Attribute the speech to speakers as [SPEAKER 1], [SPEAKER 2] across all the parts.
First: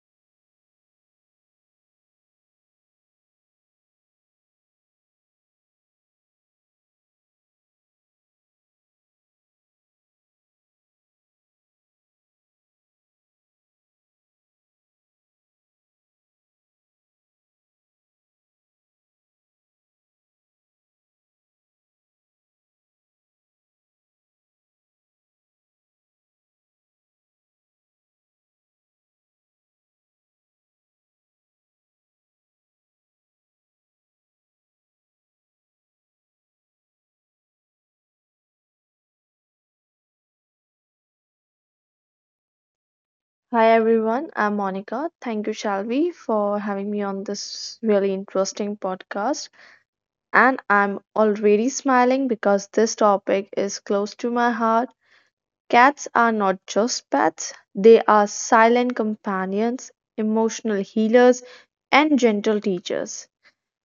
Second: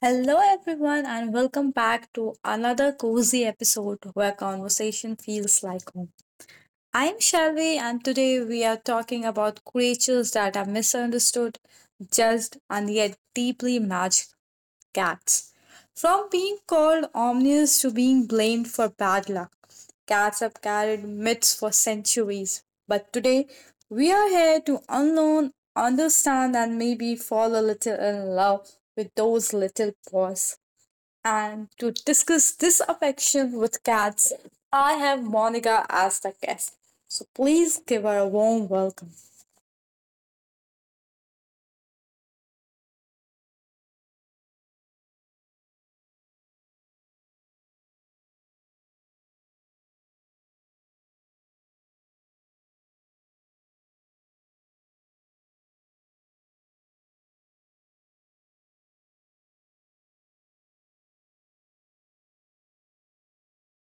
[SPEAKER 1] Hello, everyone, and welcome back to another cozy episode where conversation feels like home. I'm Shelby, and today we are talking about creatures that are misunderstood, judged, and yet deeply magical cats. From being called omnious to being blamed for bad luck, cats have carried myths for centuries. But today, we are here to unlearn, understand, and maybe fall a little in love with those little paws. And to discuss this affection with cats, I have Monica as the guest. So please give her a warm welcome.
[SPEAKER 2] Hi everyone, I'm Monica. Thank you, Shalvi, for having me on this really interesting podcast. And I'm already smiling because this topic is close to my heart. Cats are not just pets, they are silent companions, emotional healers, and gentle teachers.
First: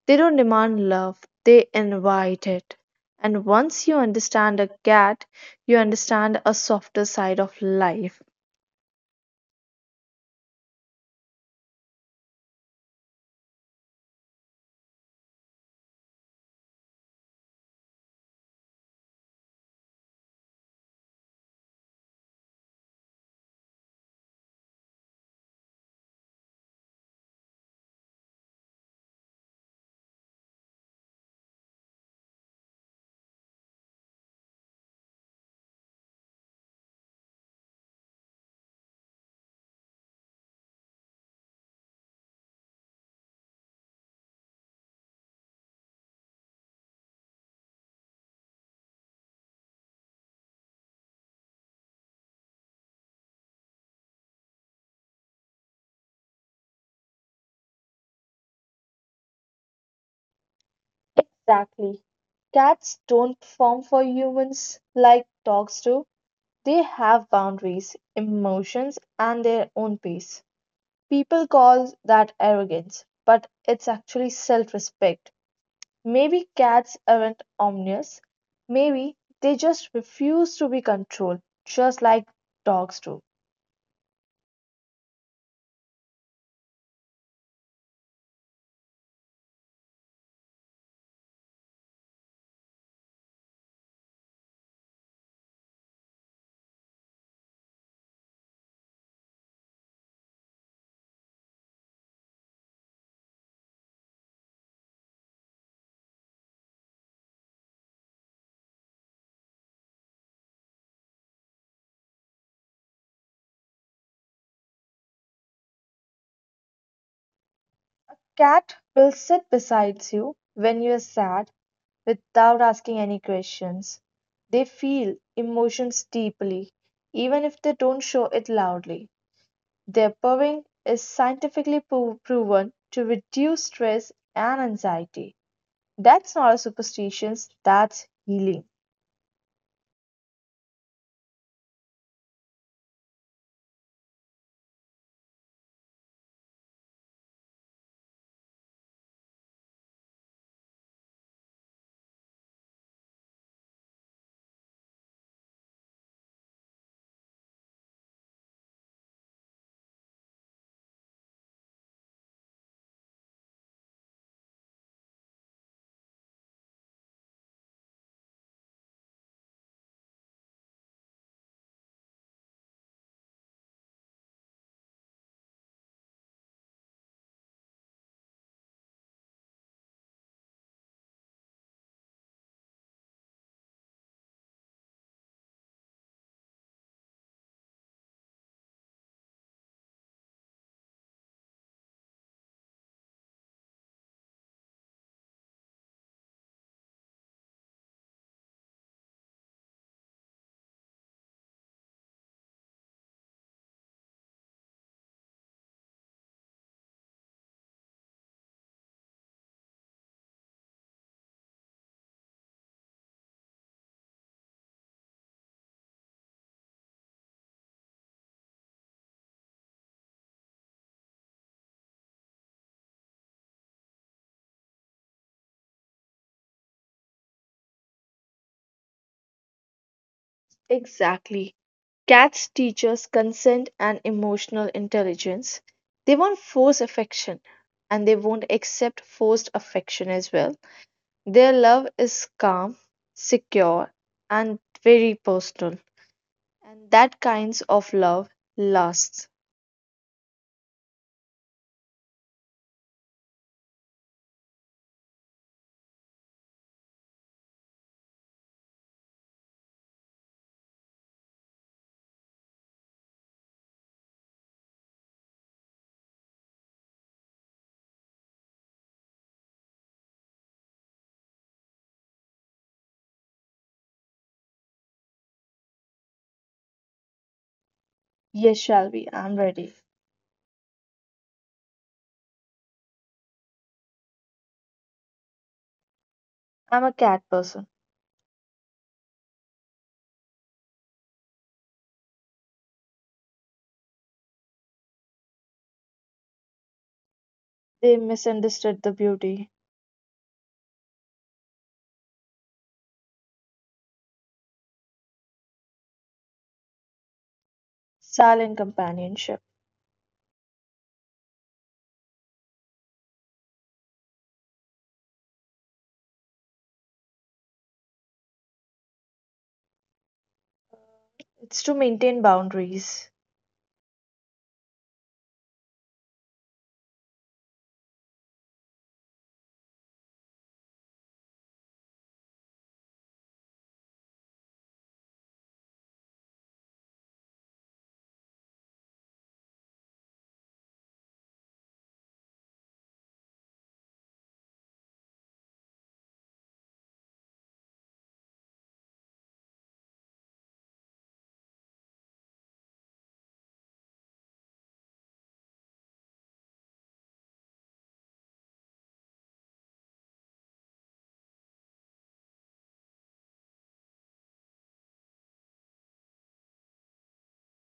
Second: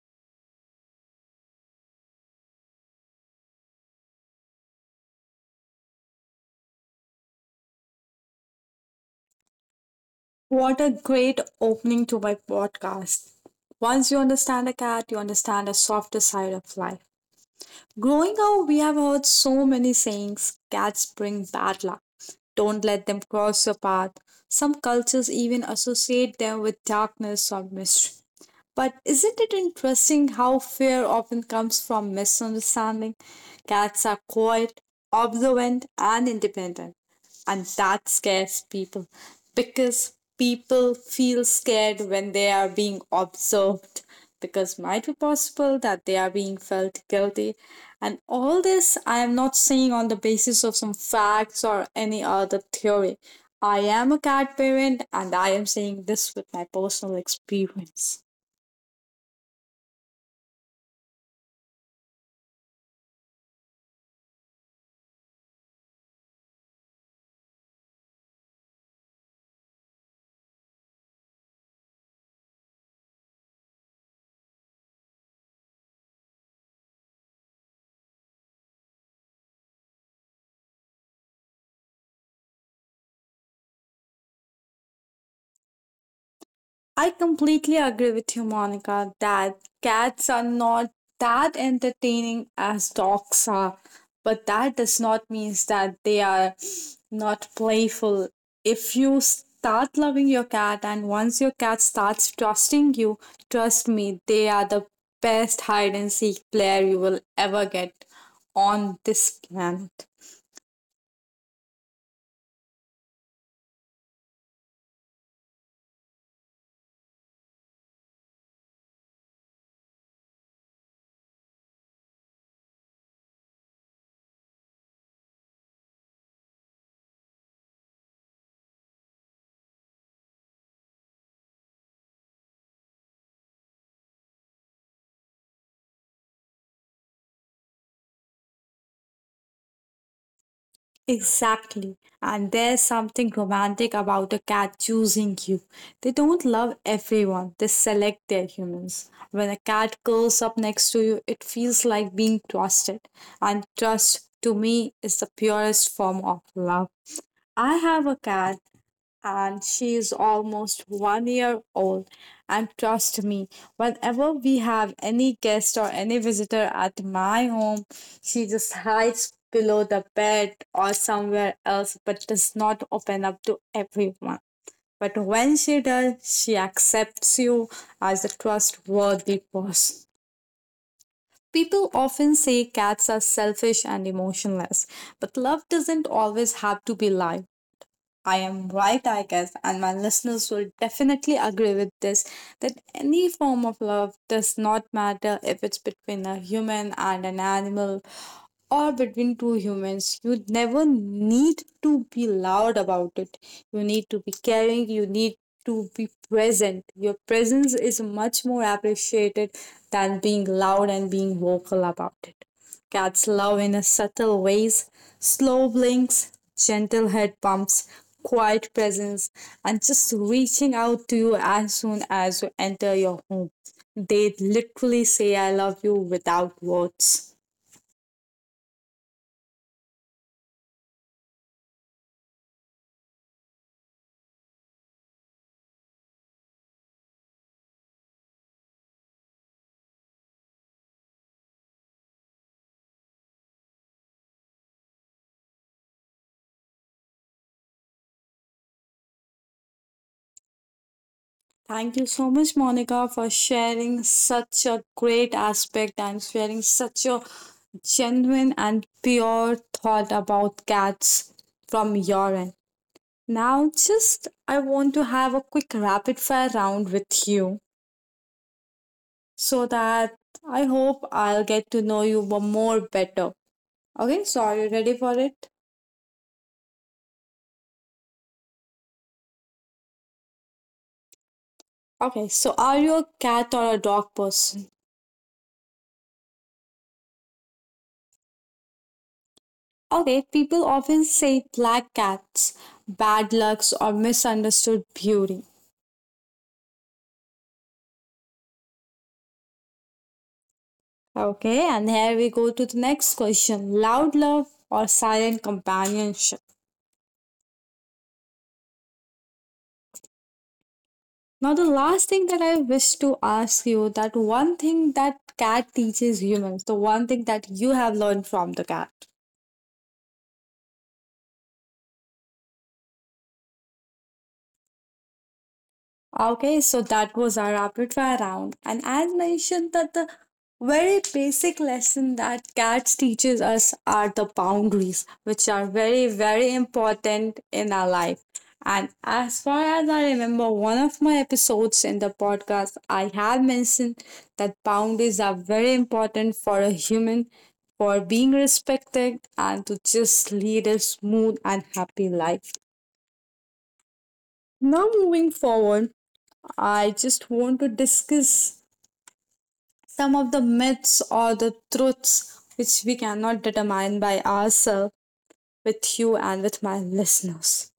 [SPEAKER 2] They don't demand love, they invite it. And once you understand a cat, you understand a softer side of life.
[SPEAKER 1] What a great opening to my podcast. Once you understand a cat, you understand a softer side of life. Growing up, we have heard so many sayings cats bring bad luck. Don't let them cross your path. Some cultures even associate them with darkness or mystery. But isn't it interesting how fear often comes from misunderstanding? Cats are quiet, observant, and independent, and that scares people because people feel scared when they are being observed because might be possible that they are being felt guilty. And all this, I am not saying on the basis of some facts or any other theory. I am a cat parent and I am saying this with my personal experience.
[SPEAKER 2] Exactly. Cats don't perform for humans like dogs do. They have boundaries, emotions, and their own pace. People call that arrogance, but it's actually self respect. Maybe cats aren't omnious. Maybe they just refuse to be controlled, just like dogs do.
[SPEAKER 1] I completely agree with you, Monica, that cats are not that entertaining as dogs are, but that does not mean that they are not playful. If you start loving your cat and once your cat starts trusting you, trust me, they are the best hide and seek player you will ever get on this planet.
[SPEAKER 2] Cat will sit beside you when you're sad, without asking any questions. They feel emotions deeply, even if they don't show it loudly. Their purring is scientifically proven to reduce stress and anxiety. That's not a superstition, that's healing.
[SPEAKER 1] Exactly. And there's something romantic about a cat choosing you. They don't love everyone, they select their humans. When a cat curls up next to you, it feels like being trusted. And trust, to me, is the purest form of love. I have a cat and she is almost 1 year old. And trust me, whenever we have any guest or any visitor at my home, she just hides below the bed or somewhere else, but does not open up to everyone. But when she does, she accepts you as a trustworthy person. People often say cats are selfish and emotionless, but love doesn't always have to be live. I am right, I guess, and my listeners will definitely agree with this that any form of love does not matter if it's between a human and an animal, or between two humans. You never need to be loud about it. You need to be caring, you need to be present. Your presence is much more appreciated than being loud and being vocal about it. Cats love in a subtle ways, slow blinks, gentle head bumps, quiet presence, and just reaching out to you as soon as you enter your home. They literally say I love you without words.
[SPEAKER 2] Exactly. Cats teach us consent and emotional intelligence. They won't force affection and they won't accept forced affection as well. Their love is calm, secure, and very personal. And that kinds of love lasts.
[SPEAKER 1] Thank you so much, Monica, for sharing such a great aspect and sharing such a genuine and pure thought about cats from your end. Now, just I want to have a quick rapid fire round with you so that I hope I'll get to know you more better. Okay, so are you ready for it?
[SPEAKER 2] Yes, Shalvi, I'm ready.
[SPEAKER 1] Okay, so are you a cat or a dog person?
[SPEAKER 2] I'm a cat person.
[SPEAKER 1] Okay, people often say black cats, bad lucks, or misunderstood beauty.
[SPEAKER 2] They misunderstood the beauty.
[SPEAKER 1] Okay, and here we go to the next question, loud love or silent companionship.
[SPEAKER 2] Silent companionship.
[SPEAKER 1] Now, the last thing that I wish to ask you, that one thing that cat teaches humans, the one thing that you have learned from the cat.
[SPEAKER 2] It's to maintain boundaries.
[SPEAKER 1] Okay, so that was our rapid fire round. And as mentioned, that the very basic lesson that cats teaches us are the boundaries, which are very, very important in our life. And as far as I remember, one of my episodes in the podcast, I have mentioned that boundaries are very important for a human for being respected and to just lead a smooth and happy life. Now, moving forward, I just want to discuss some of the myths or the truths which we cannot determine by ourselves with you and with my listeners.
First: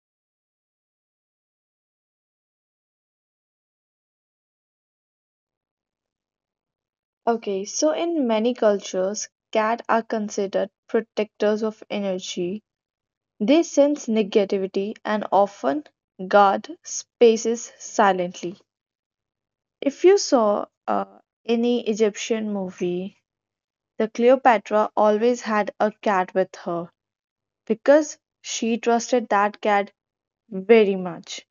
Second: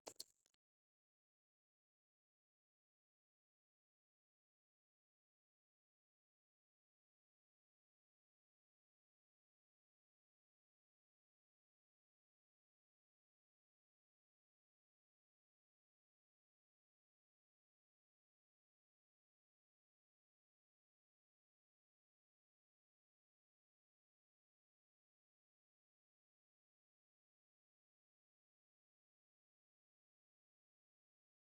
[SPEAKER 2] Okay, so in many cultures, cats are considered protectors of energy. They sense negativity and often guard spaces silently. If you saw any Egyptian movie, the Cleopatra always had a cat with her because she trusted that cat very much.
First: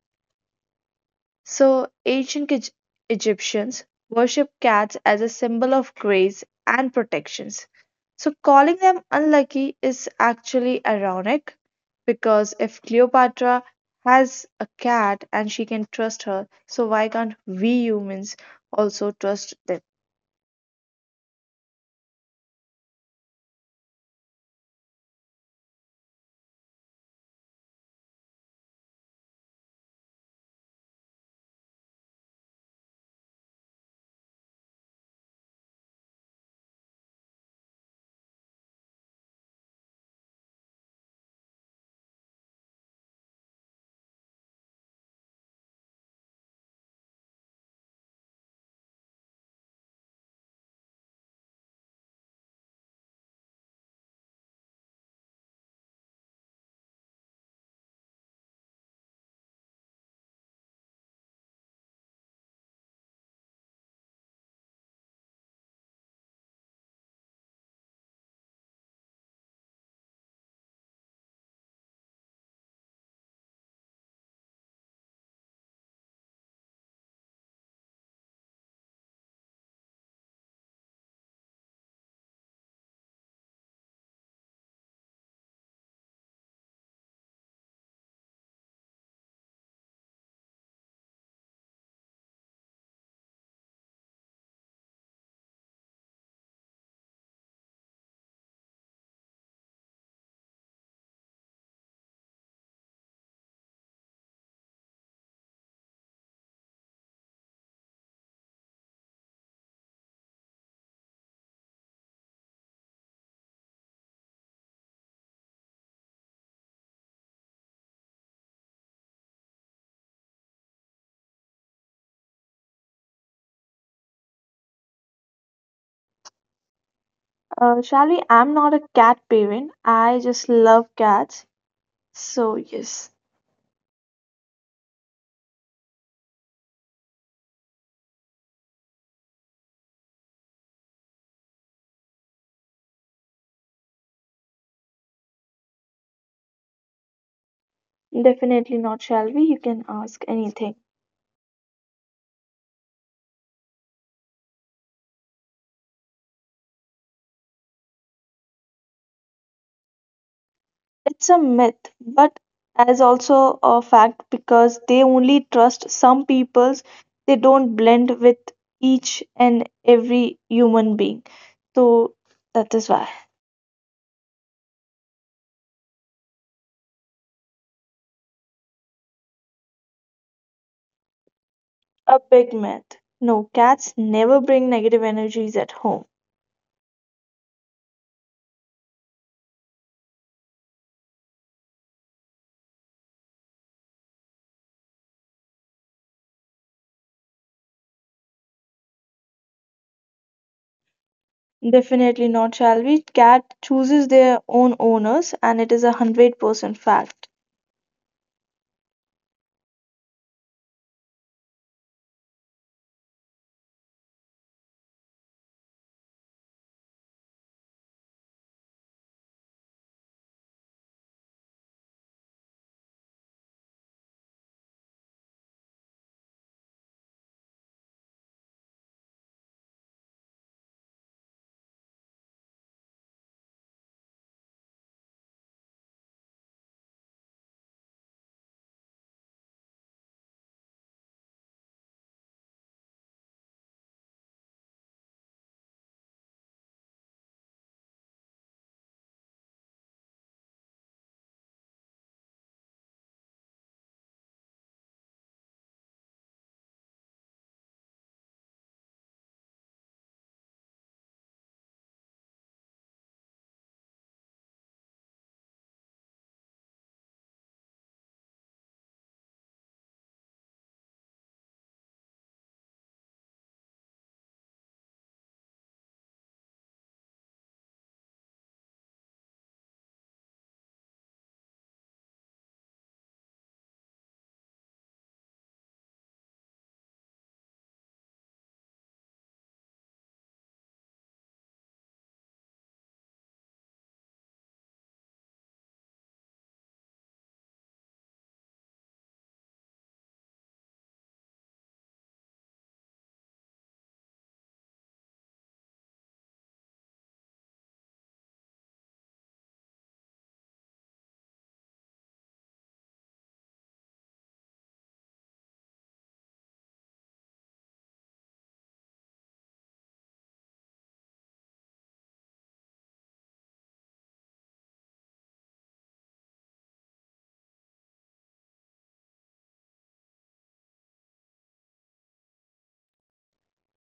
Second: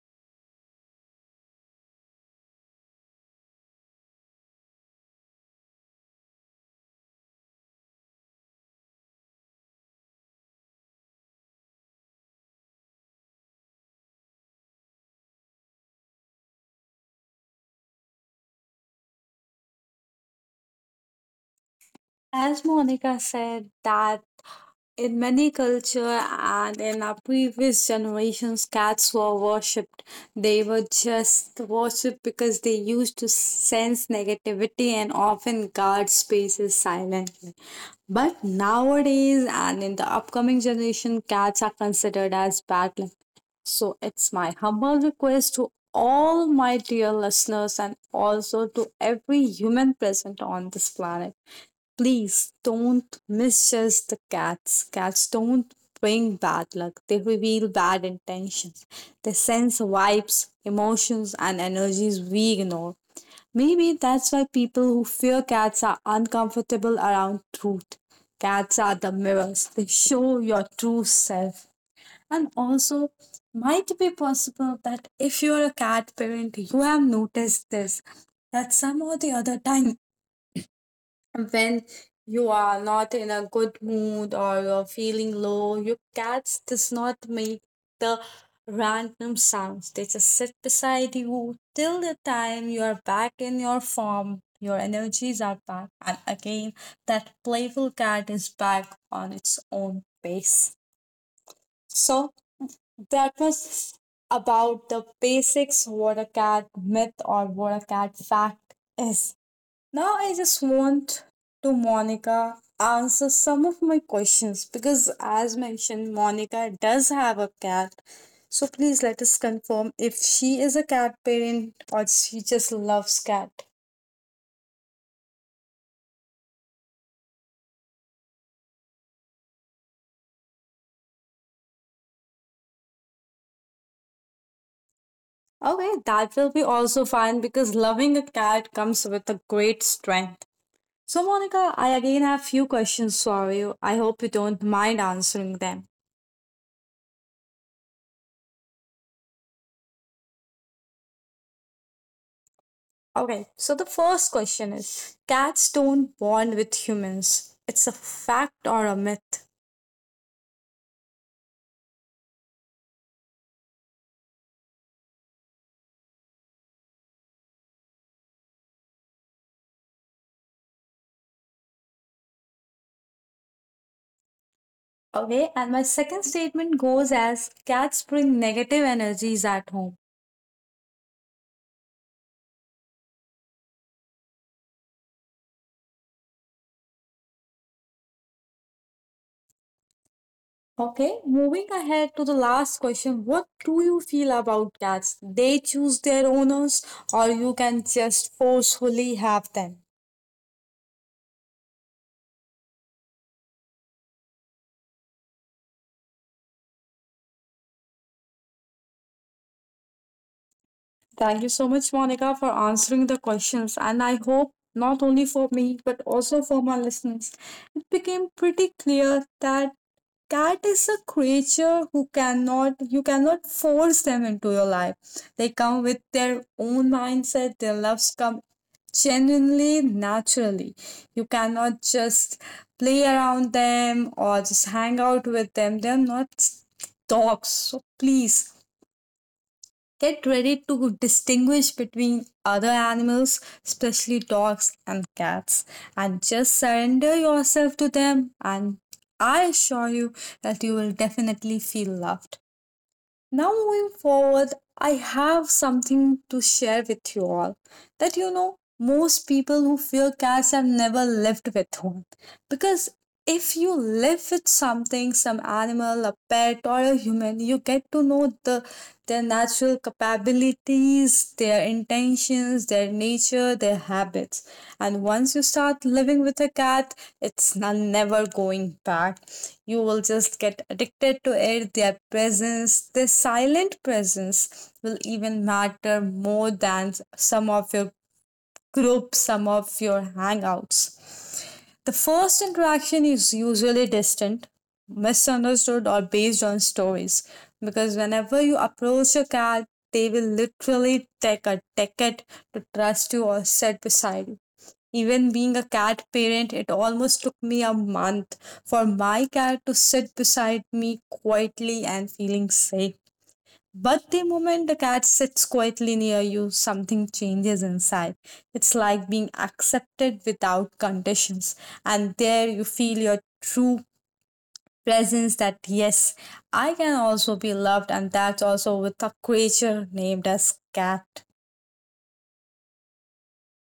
[SPEAKER 2] So, ancient Egyptians worshipped cats as a symbol of grace and protections. So, calling them unlucky is actually ironic because if Cleopatra has a cat and she can trust her, so why can't we humans also trust them?
[SPEAKER 1] As Monica said, that in many culture and in our previous generations, cats were worshipped. They were just worshipped because they used to sense negativity and often guard spaces silently. But nowadays and in the upcoming generation, cats are considered as bad luck. So it's my humble request to all my dear listeners and also to every human present on this planet. Please don't misjudge the cats. Cats don't bring bad luck. They reveal bad intentions. They sense vibes, emotions, and energies we ignore. Maybe that's why people who fear cats are uncomfortable around truth. Cats are the mirrors, they show your true self. And also, might be possible that if you're a cat parent, you have noticed this, that some or the other time when you are not in a good mood or you're feeling low, your cats does not make the random sounds. They just sit beside you till the time you are back in your form, your energies are back, and again that playful cat is back on its own pace. So that was about the basics what a cat myth or what a cat fact is. Now I just want to Monica answer some of my questions because as mentioned Monica does have a cat. So please let us confirm if she is a cat parent or she just loves cat.
[SPEAKER 2] Shalini, I'm not a cat parent. I just love cats. So, yes,
[SPEAKER 1] Okay, that will be also fine because loving a cat comes with a great strength. So Monica, I again have few questions for you. I hope you don't mind answering them.
[SPEAKER 2] definitely not, shall. You can ask anything.
[SPEAKER 1] Okay, so the first question is cats don't bond with humans. It's a fact or a myth.
[SPEAKER 2] It's a myth, but as also a fact because they only trust some peoples. They don't blend with each and every human being. So, that is why.
[SPEAKER 1] Okay, and my second statement goes as cats bring negative energies at home.
[SPEAKER 2] A big myth. No, cats never bring negative energies at home.
[SPEAKER 1] Okay, moving ahead to the last question, what do you feel about cats? They choose their owners or you can just forcefully have them?
[SPEAKER 2] Definitely not, shall we? Cat chooses their own owners, and it is 100% fact.
[SPEAKER 1] Thank you so much, Monica, for answering the questions. And I hope not only for me, but also for my listeners, it became pretty clear that cat is a creature who cannot, you cannot force them into your life. They come with their own mindset, their loves come genuinely, naturally. You cannot just play around them or just hang out with them. They're not dogs. So please get ready to distinguish between other animals, especially dogs and cats, and just surrender yourself to them. And I assure you that you will definitely feel loved. Now, moving forward, I have something to share with you all, that you know, most people who fear cats have never lived with one. Because if you live with something, some animal, a pet or a human, you get to know the their natural capabilities, their intentions, their nature, their habits. And once you start living with a cat, it's never going back. You will just get addicted to it. Their presence, their silent presence will even matter more than some of your groups, some of your hangouts. The first interaction is usually distant, misunderstood, or based on stories. Because whenever you approach a cat, they will literally take a ticket to trust you or sit beside you. Even being a cat parent, it almost took me a month for my cat to sit beside me quietly and feeling safe. But the moment the cat sits quietly near you, something changes inside. It's like being accepted without conditions. And there you feel your true presence that, yes, I can also be loved. And that's also with a creature named as cat.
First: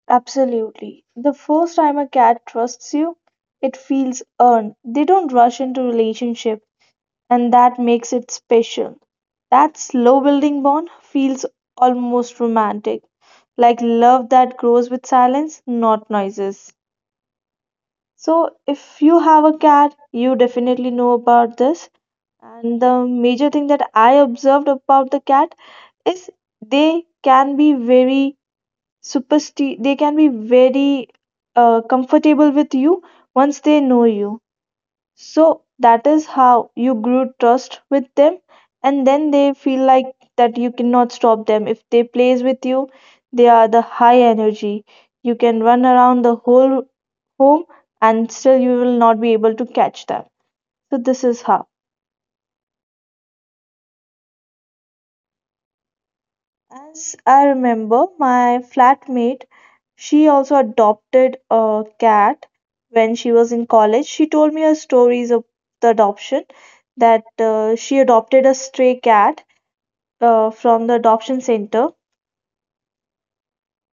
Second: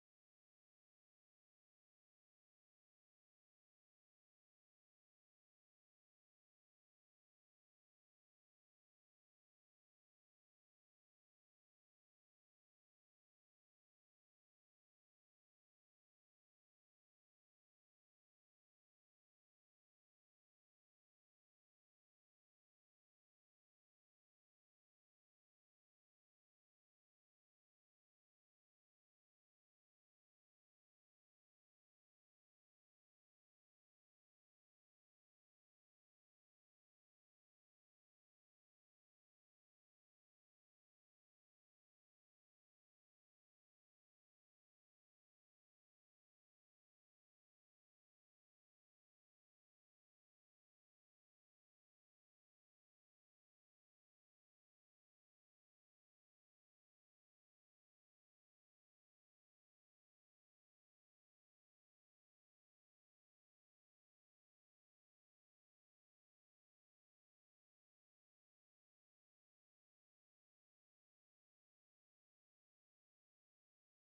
[SPEAKER 2] Absolutely. The first time a cat trusts you, it feels earned. They don't rush into relationship, and that makes it special. That slow building bond feels almost romantic, like love that grows with silence, not noises. So, if you have a cat, you definitely know about this. And the major thing that I observed about the cat is they can be very supersti they can be very comfortable with you once they know you. So that is how you grew trust with them, and then they feel like that you cannot stop them. If they plays with you, they are the high energy. You can run around the whole home and still you will not be able to catch them. So this is how. As I remember, my flatmate, she also adopted a cat when she was in college. She told me her stories of the adoption that she adopted a stray cat from the adoption center.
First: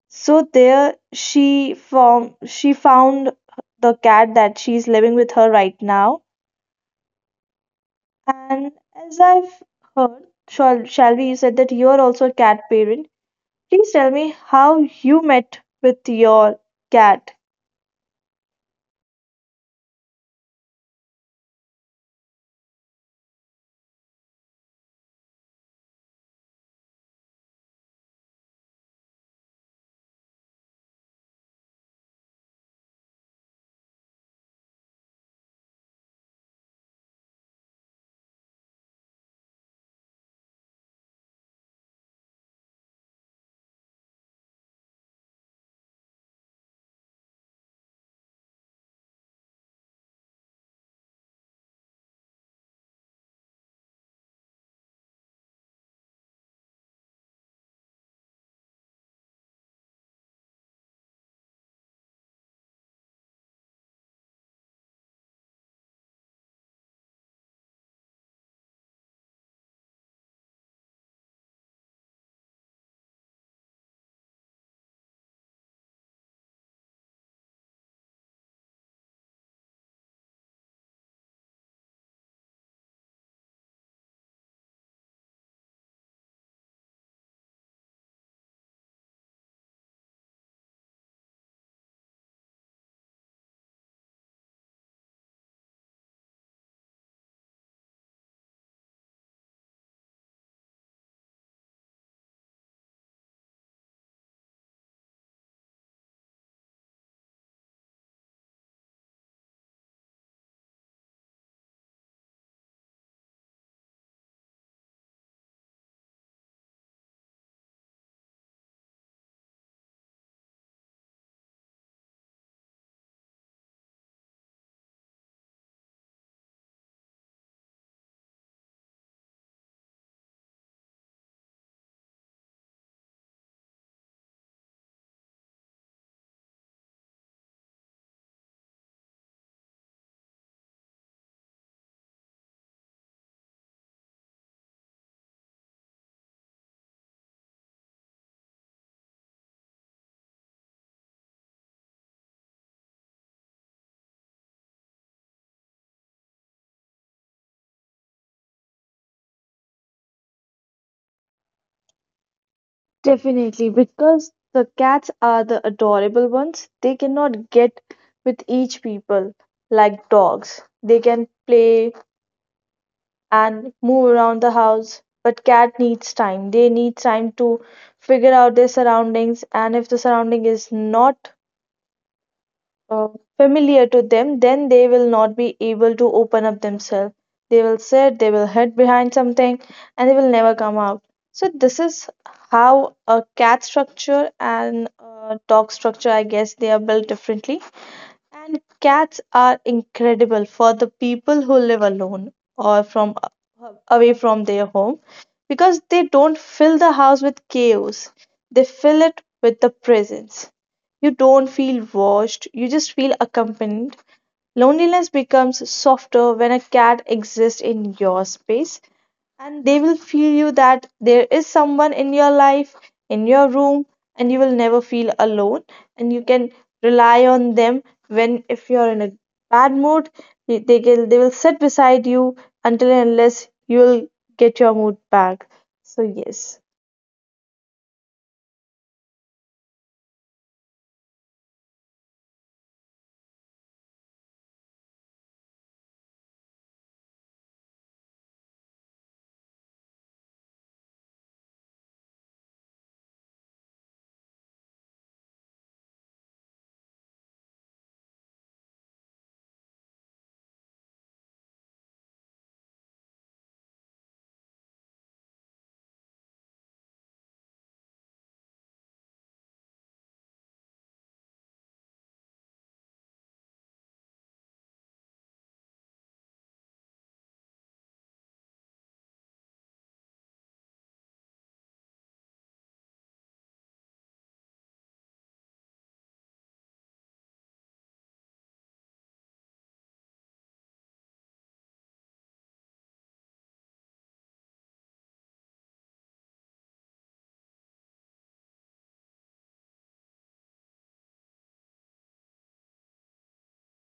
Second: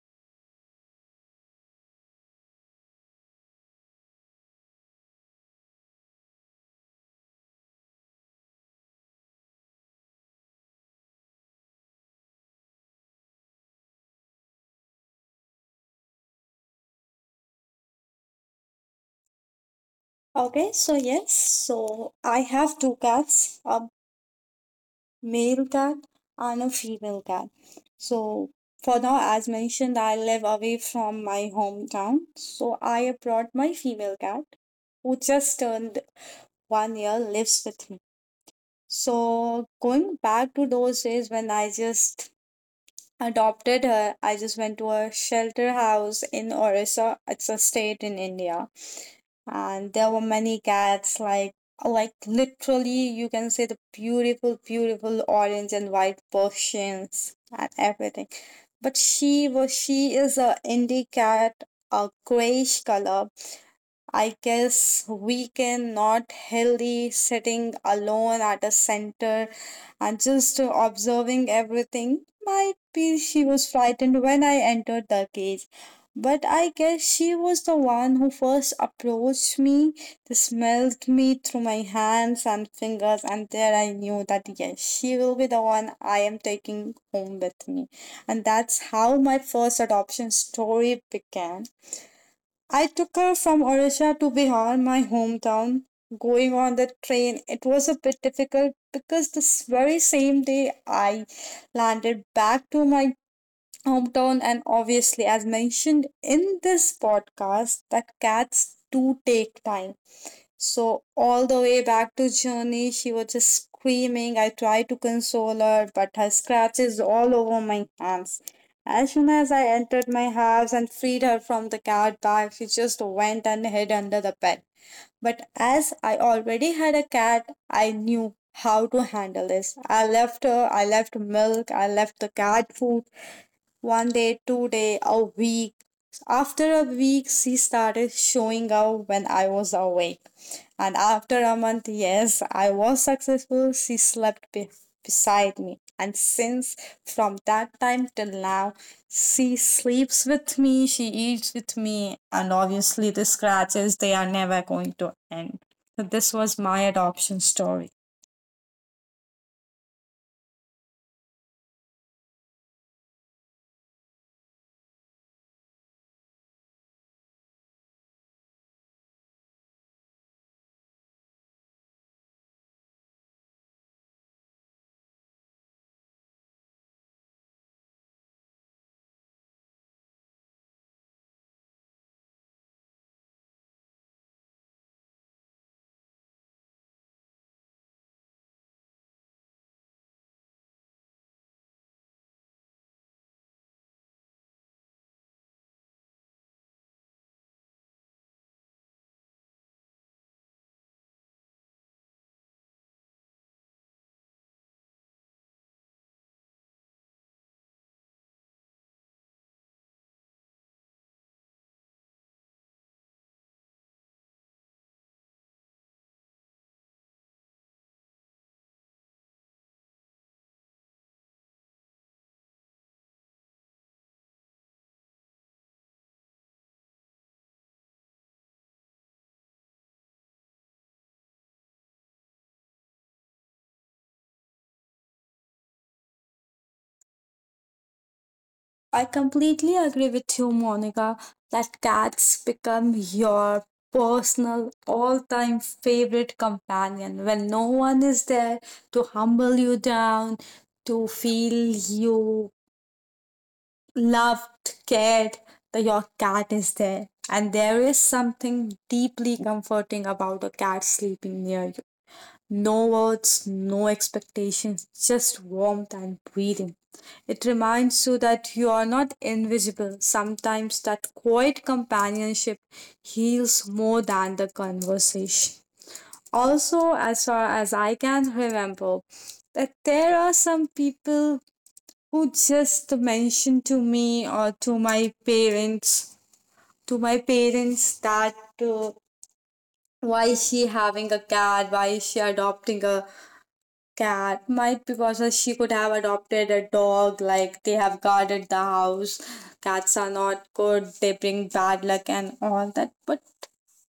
[SPEAKER 2] So there she found the cat that she's living with her right now. And as I've heard, shall Shalvi, you said that you are also a cat parent. Please tell me how you met with your cat.
[SPEAKER 1] Okay, so yes, so I have two cats. Male cat and a female cat. So for now, as mentioned, I live away from my hometown. So I brought my female cat who just turned 1 year lives with me. So going back to those days when I just adopted her, I just went to a shelter house in Orissa. It's a state in India and there were many cats like literally you can say the beautiful beautiful orange and white Persians and everything. But she is a indie cat, a grayish color, I guess. We can not healthy sitting alone at a center and just observing everything. Might be she was frightened when I entered the cage. But I guess she was the one who first approached me. They smelled me through my hands and fingers, and there I knew that yes, she will be the one I am taking home with me. And that's how my first adoption story began. I took her from Odisha to Bihar, my hometown. Going on the train, it was a bit difficult because this very same day I landed back to my hometown, and obviously, as mentioned in this podcast, that cats do take time. So all the way back to journey, she was just screaming. I tried to console her, but her scratches all over my hands. As soon as I entered my house and freed her from the cat bag, she just went and hid under the bed. But as I already had a cat, I knew how to handle this. I left her, I left milk, I left the cat food, one day, two day, a week. After a week, she started showing up when I was awake. And after a month, yes, I was successful. She slept beside me. And since from that time till now, she sleeps with me, she eats with me, and obviously the scratches, they are never going to end. So this was my adoption story.
[SPEAKER 2] Definitely, because the cats are the adorable ones. They cannot get with each people like dogs. They can play and move around the house. But cat needs time. They need time to figure out their surroundings, and if the surrounding is not uh, familiar to them, then they will not be able to open up themselves. They will sit, they will hide behind something, and they will never come out. So this is how a cat structure and a dog structure, I guess, they are built differently. And cats are incredible for the people who live alone or from away from their home because they don't fill the house with chaos, they fill it with the presence. You don't feel watched, you just feel accompanied. Loneliness becomes softer when a cat exists in your space, and they will feel you that there is someone in your life, in your room, and you will never feel alone. And you can rely on them when, if you are in a bad mood, they can they will sit beside you until and unless you will get your mood back. So yes.
[SPEAKER 1] I completely agree with you, Monica, that cats become your personal all time favorite companion when no one is there to humble you down, to feel you loved, cared. That your cat is there, and there is something deeply comforting about a cat sleeping near you. No words, no expectations, just warmth and breathing. It reminds you that you are not invisible. Sometimes that quiet companionship heals more than the conversation. Also, as far as I can remember, that there are some people who just mention to me or to my parents that uh, why is she having a cat? Why is she adopting a cat might because she could have adopted a dog like they have guarded the house. Cats are not good, they bring bad luck and all that. But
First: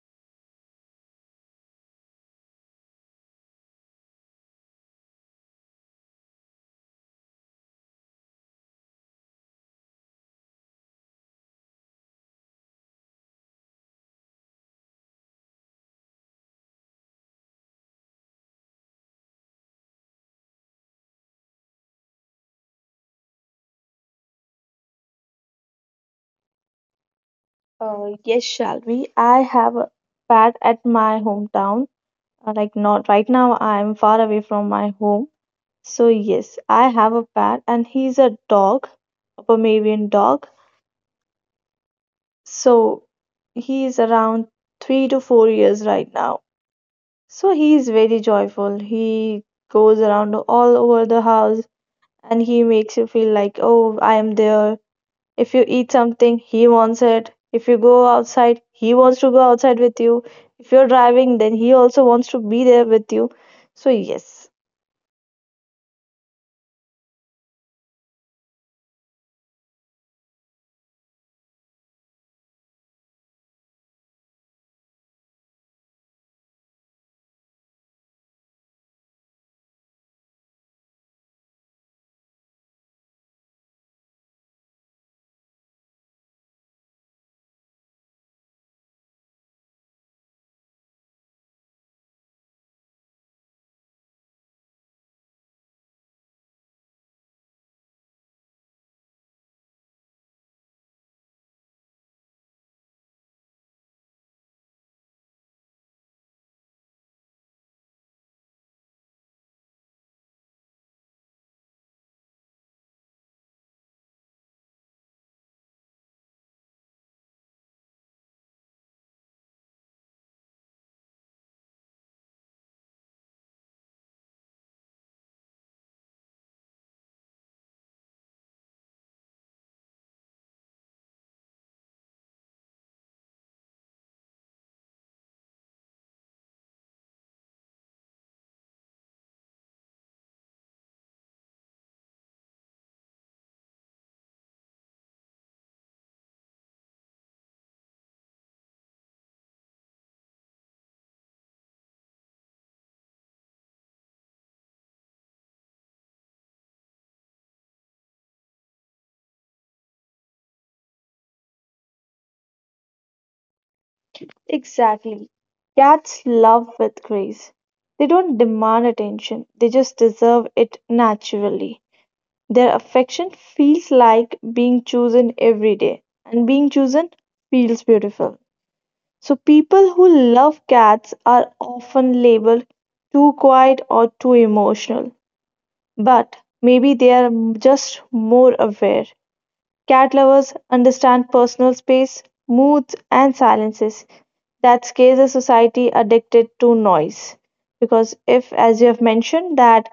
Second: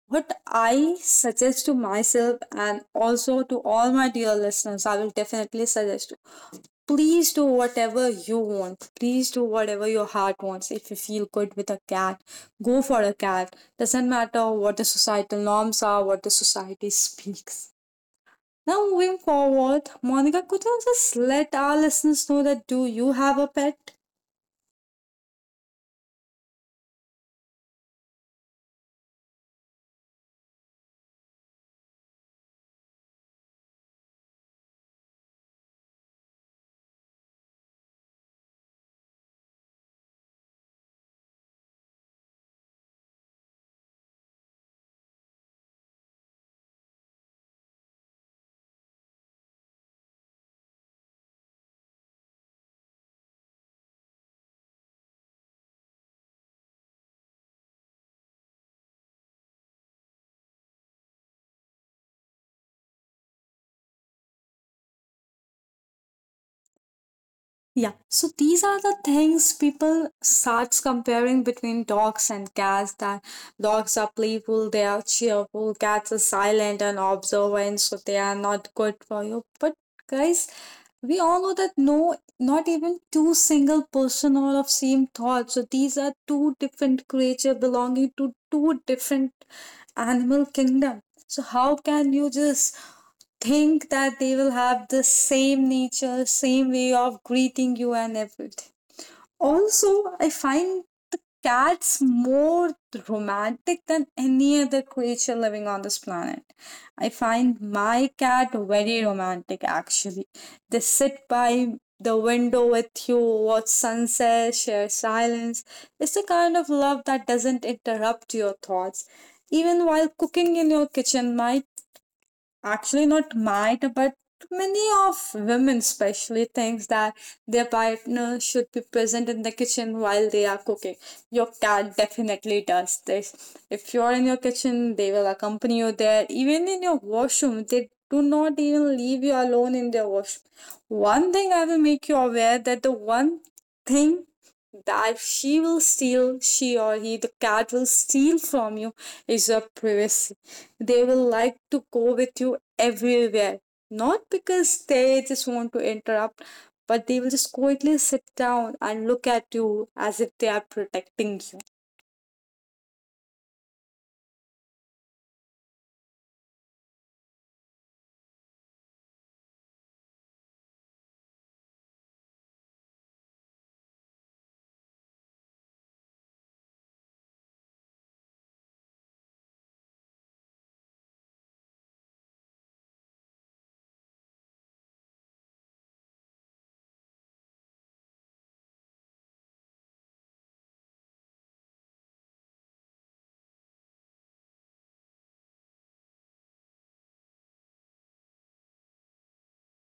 [SPEAKER 1] what I suggest to myself and also to all my dear listeners, I will definitely suggest to please do whatever you want, please do whatever your heart wants. If you feel good with a cat, go for a cat. Doesn't matter what the societal norms are, what the society speaks. Now, moving forward, Monica, could you just let our listeners know that do you have a pet?
[SPEAKER 2] Yes, shall we, I have a pet at my hometown. Like not right now, I am far away from my home. So yes, I have a pet and he's a dog, a Pomeranian dog. So he is around 3 to 4 years right now. So he is very joyful. He goes around all over the house and he makes you feel like, oh, I am there. If you eat something, he wants it. If you go outside, he wants to go outside with you. If you're driving, then he also wants to be there with you. So, yes,
[SPEAKER 1] Yeah, so these are the things people starts comparing between dogs and cats, that dogs are playful, they are cheerful, cats are silent and observant, so they are not good for you. But guys, we all know that no, not even two single person are of same thought. So these are two different creature belonging to two different animal kingdom. So how can you just think that they will have the same nature, same way of greeting you and everything. Also, I find the cats more romantic than any other creature living on this planet. I find my cat very romantic actually. They sit by the window with you, watch sunset, share silence. It's the kind of love that doesn't interrupt your thoughts. Even while cooking in your kitchen, my actually not might but many of women especially thinks that their partner should be present in the kitchen while they are cooking. Your cat definitely does this. If you're in your kitchen, they will accompany you there, even in your washroom. They do not even leave you alone in their washroom. One thing I will make you aware, that the one thing that she will steal, she or he, the cat will steal from you is your privacy. They will like to go with you everywhere. Not because they just want to interrupt, but they will just quietly sit down and look at you as if they are protecting you.
[SPEAKER 2] exactly. Cats love with grace. They don't demand attention, they just deserve it naturally. Their affection feels like being chosen every day, and being chosen feels beautiful. So, people who love cats are often labeled too quiet or too emotional, but maybe they are just more aware. Cat lovers understand personal space, moods, and silences that scares a society addicted to noise. Because if, as you have mentioned, that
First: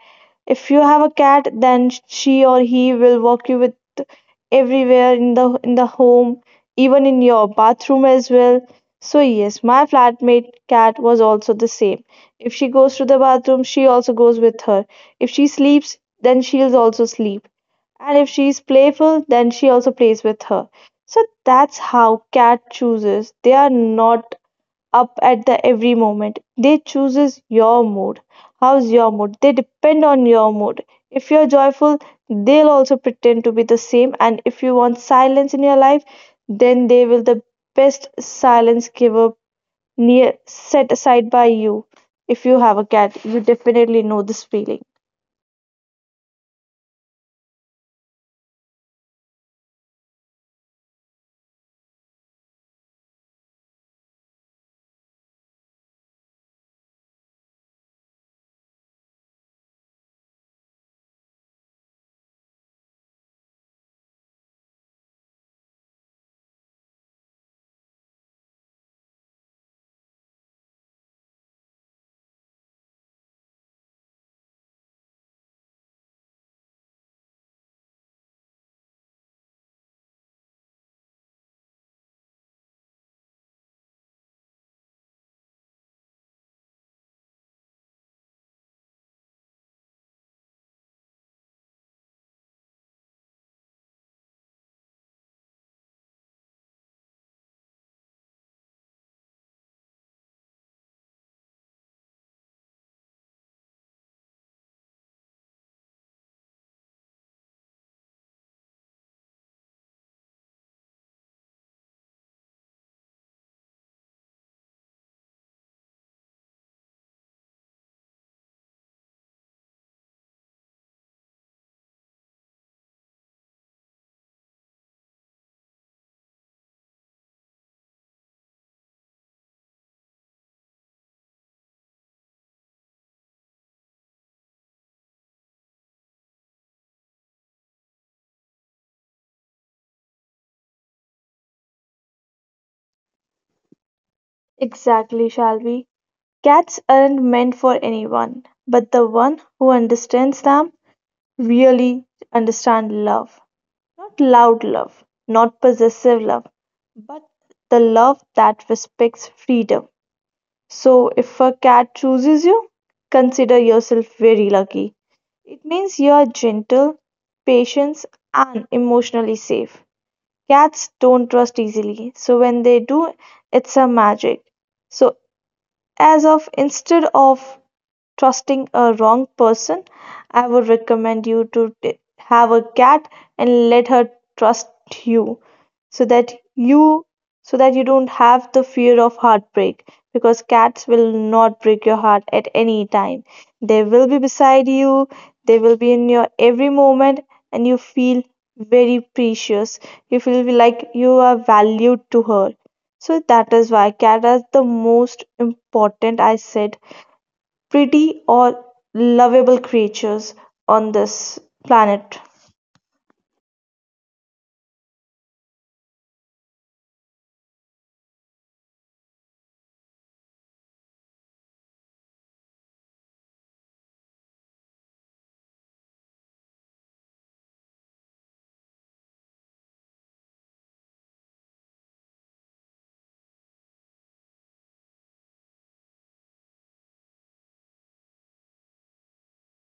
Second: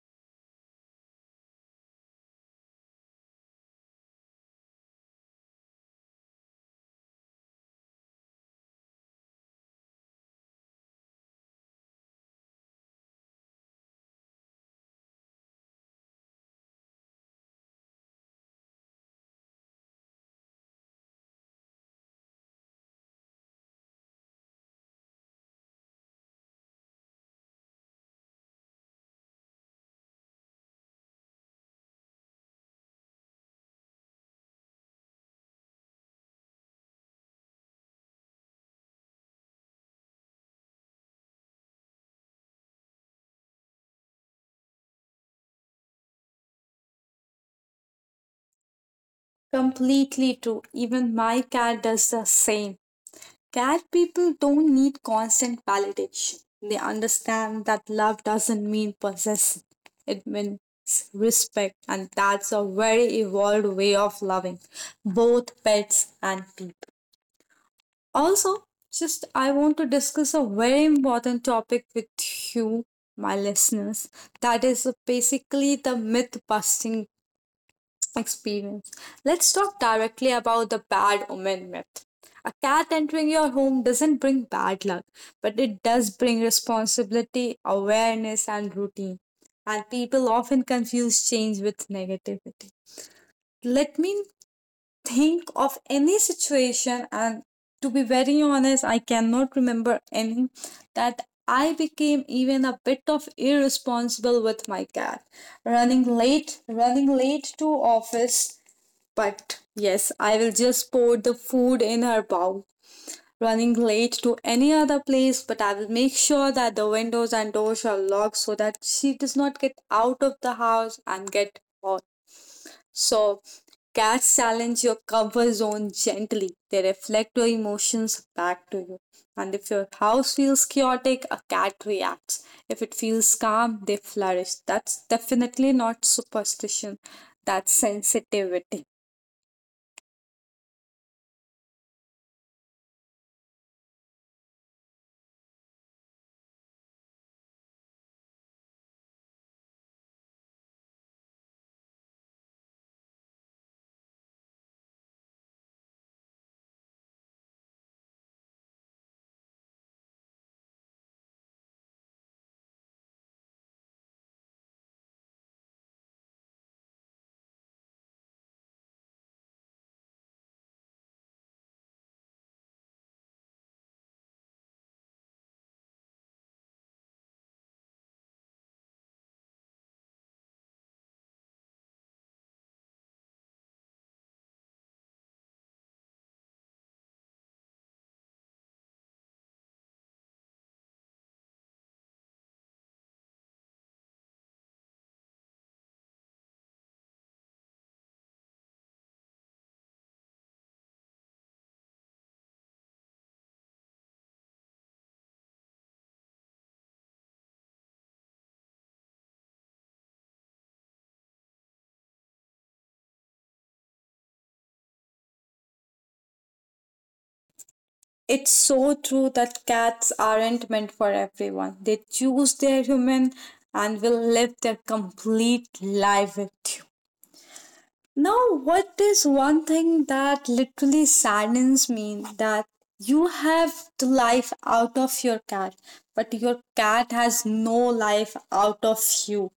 [SPEAKER 2] if you have a cat, then she or he will walk you with everywhere in the home, even in your bathroom as well. So yes, my flatmate cat was also the same. If she goes to the bathroom, she also goes with her. If she sleeps, then she'll also sleep, and if she's playful, then she also plays with her. So that's how cat chooses. They are not up at the every moment. They chooses your mood. How's your mood? They depend on your mood. If you're joyful, they'll also pretend to be the same. And if you want silence in your life, then they will the best silence giver near set aside by you. If you have a cat, you definitely know this feeling.
[SPEAKER 1] Completely true. Even my cat does the same. Cat people don't need constant validation. They understand that love doesn't mean possession, it means respect, and that's a very evolved way of loving both pets and people. Also, just I want to discuss a very important topic with you, my listeners. That is basically the myth busting experience. Let's talk directly about the bad omen myth. A cat entering your home doesn't bring bad luck, but it does bring responsibility, awareness, and routine. And people often confuse change with negativity. Let me think of any situation, and to be very honest, I cannot remember any, that I became even a bit of irresponsible with my cat. Running late to office, but yes, I will just pour the food in her bowl. Running late to any other place, but I will make sure that the windows and doors are locked so that she does not get out of the house and get hurt. So, cats challenge your comfort zone gently. They reflect your emotions back to you. And if your house feels chaotic, a cat reacts. If it feels calm, they flourish. That's definitely not superstition, that's sensitivity.
[SPEAKER 2] Exactly, shall we? Cats aren't meant for anyone, but the one who understands them really understands love. Not loud love, not possessive love, but the love that respects freedom. So if a cat chooses you, consider yourself very lucky. It means you are gentle, patient, and emotionally safe. Cats don't trust easily, so when they do, it's a magic. So, as of instead of trusting a wrong person, I would recommend you to have a cat and let her trust you, so that you don't have the fear of heartbreak, because cats will not break your heart at any time. They will be beside you, they will be in your every moment, and you feel very precious, you feel like you are valued to her. So that is why cat is the most important, I said, pretty or lovable creatures on this planet.
[SPEAKER 1] It's so true that cats aren't meant for everyone. They choose their human and will live their complete life with you. Now, what is one thing that literally saddens me, that you have the life out of your cat, but your cat has no life out of you?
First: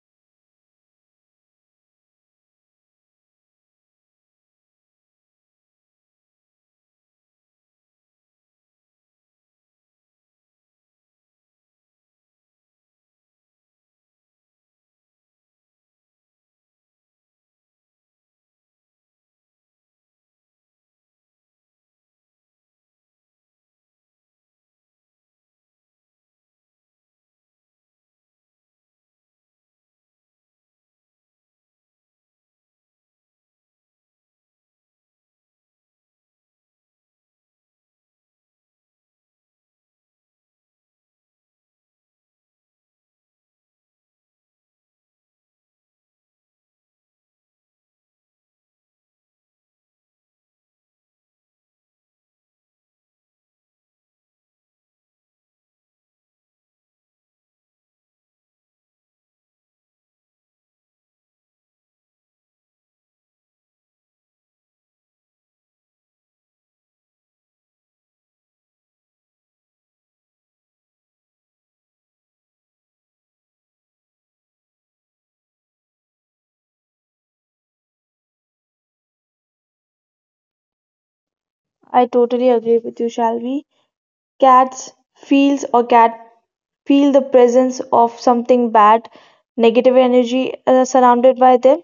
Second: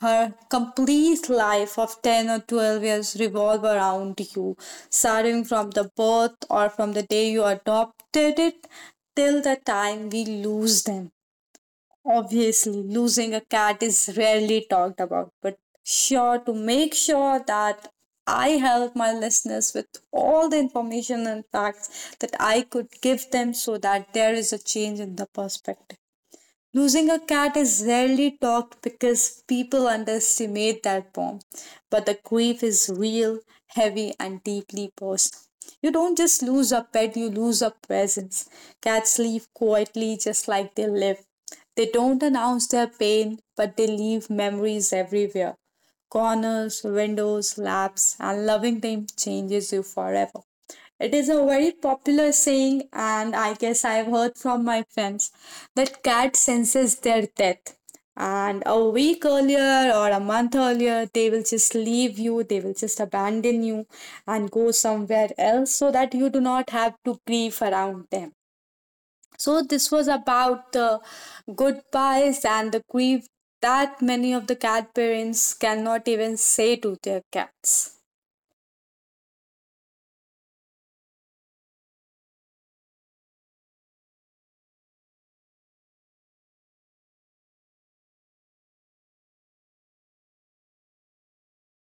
[SPEAKER 1] Her complete life of 10 or 12 years revolve around you, starting from the birth or from the day you adopted it till the time we lose them. Obviously, losing a cat is rarely talked about, but sure to make sure that I help my listeners with all the information and facts that I could give them so that there is a change in the perspective. Losing a cat is rarely talked because people underestimate that form, but the grief is real, heavy, and deeply personal. You don't just lose a pet, you lose a presence. Cats leave quietly just like they live. They don't announce their pain, but they leave memories everywhere, corners, windows, laps, and loving them changes you forever. It is a very popular saying, and I guess I've heard from my friends that cat senses their death. And a week earlier or a month earlier, they will just leave you, they will just abandon you and go somewhere else so that you do not have to grieve around them. So, this was about the goodbyes and the grief that many of the cat parents cannot even say to their cats.
[SPEAKER 2] I totally agree with you, Shalvi. Cats feels or cat feel the presence of something bad, negative energy surrounded by them.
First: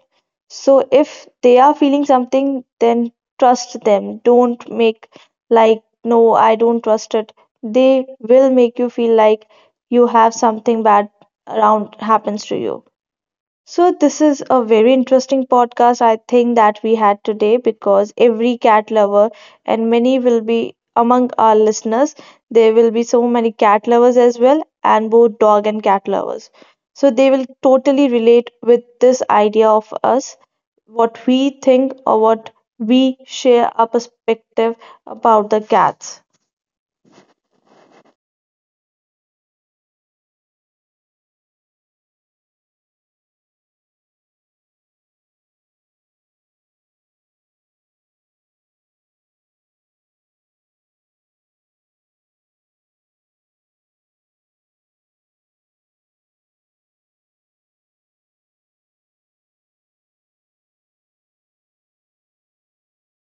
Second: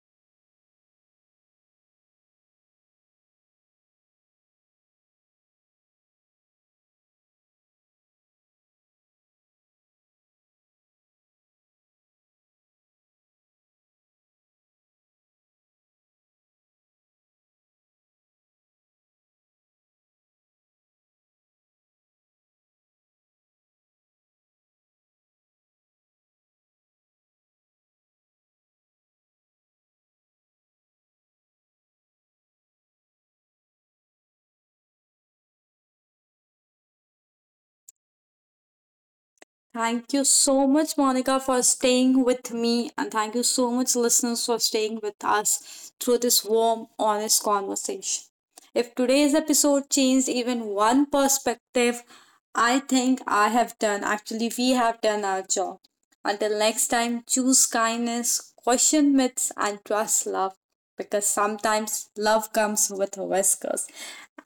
[SPEAKER 2] So if they are feeling something, then trust them. Don't make like no, I don't trust it. They will make you feel like you have something bad around happens to you. So, this is a very interesting podcast I think that we had today, because every cat lover, and many will be among our listeners. There will be so many cat lovers as well, and both dog and cat lovers. So, they will totally relate with this idea of us, what we think, or what we share our perspective about the cats.
[SPEAKER 1] Thank you so much, Monica, for staying with me. And thank you so much, listeners, for staying with us through this warm, honest conversation. If today's episode changed even one perspective, I think I have done, actually, we have done our job. Until next time, choose kindness, question myths, and trust love, because sometimes love comes with whiskers.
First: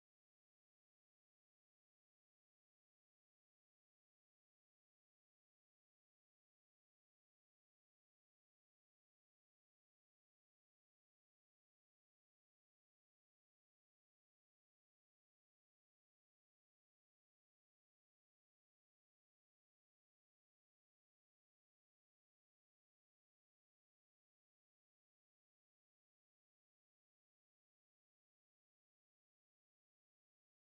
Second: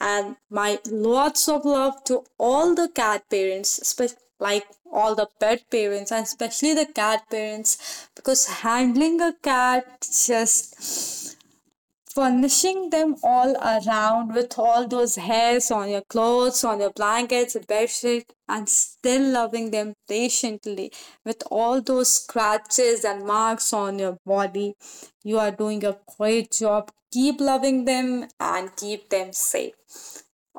[SPEAKER 1] And my lots of love to all the cat parents, especially like all the pet parents and especially the cat parents, because handling a cat, just furnishing them all around with all those hairs on your clothes, on your blankets, bedsheet, and still loving them patiently with all those scratches and marks on your body. You are doing a great job. Keep loving them and keep them safe.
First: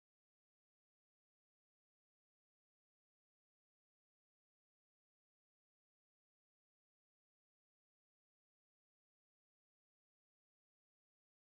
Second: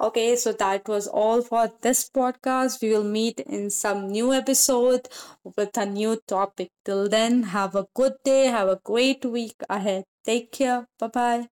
[SPEAKER 1] Okay, so that was all for this podcast. We will meet in some new episode with a new topic. Till then, have a good day, have a great week ahead. Take care. Bye bye.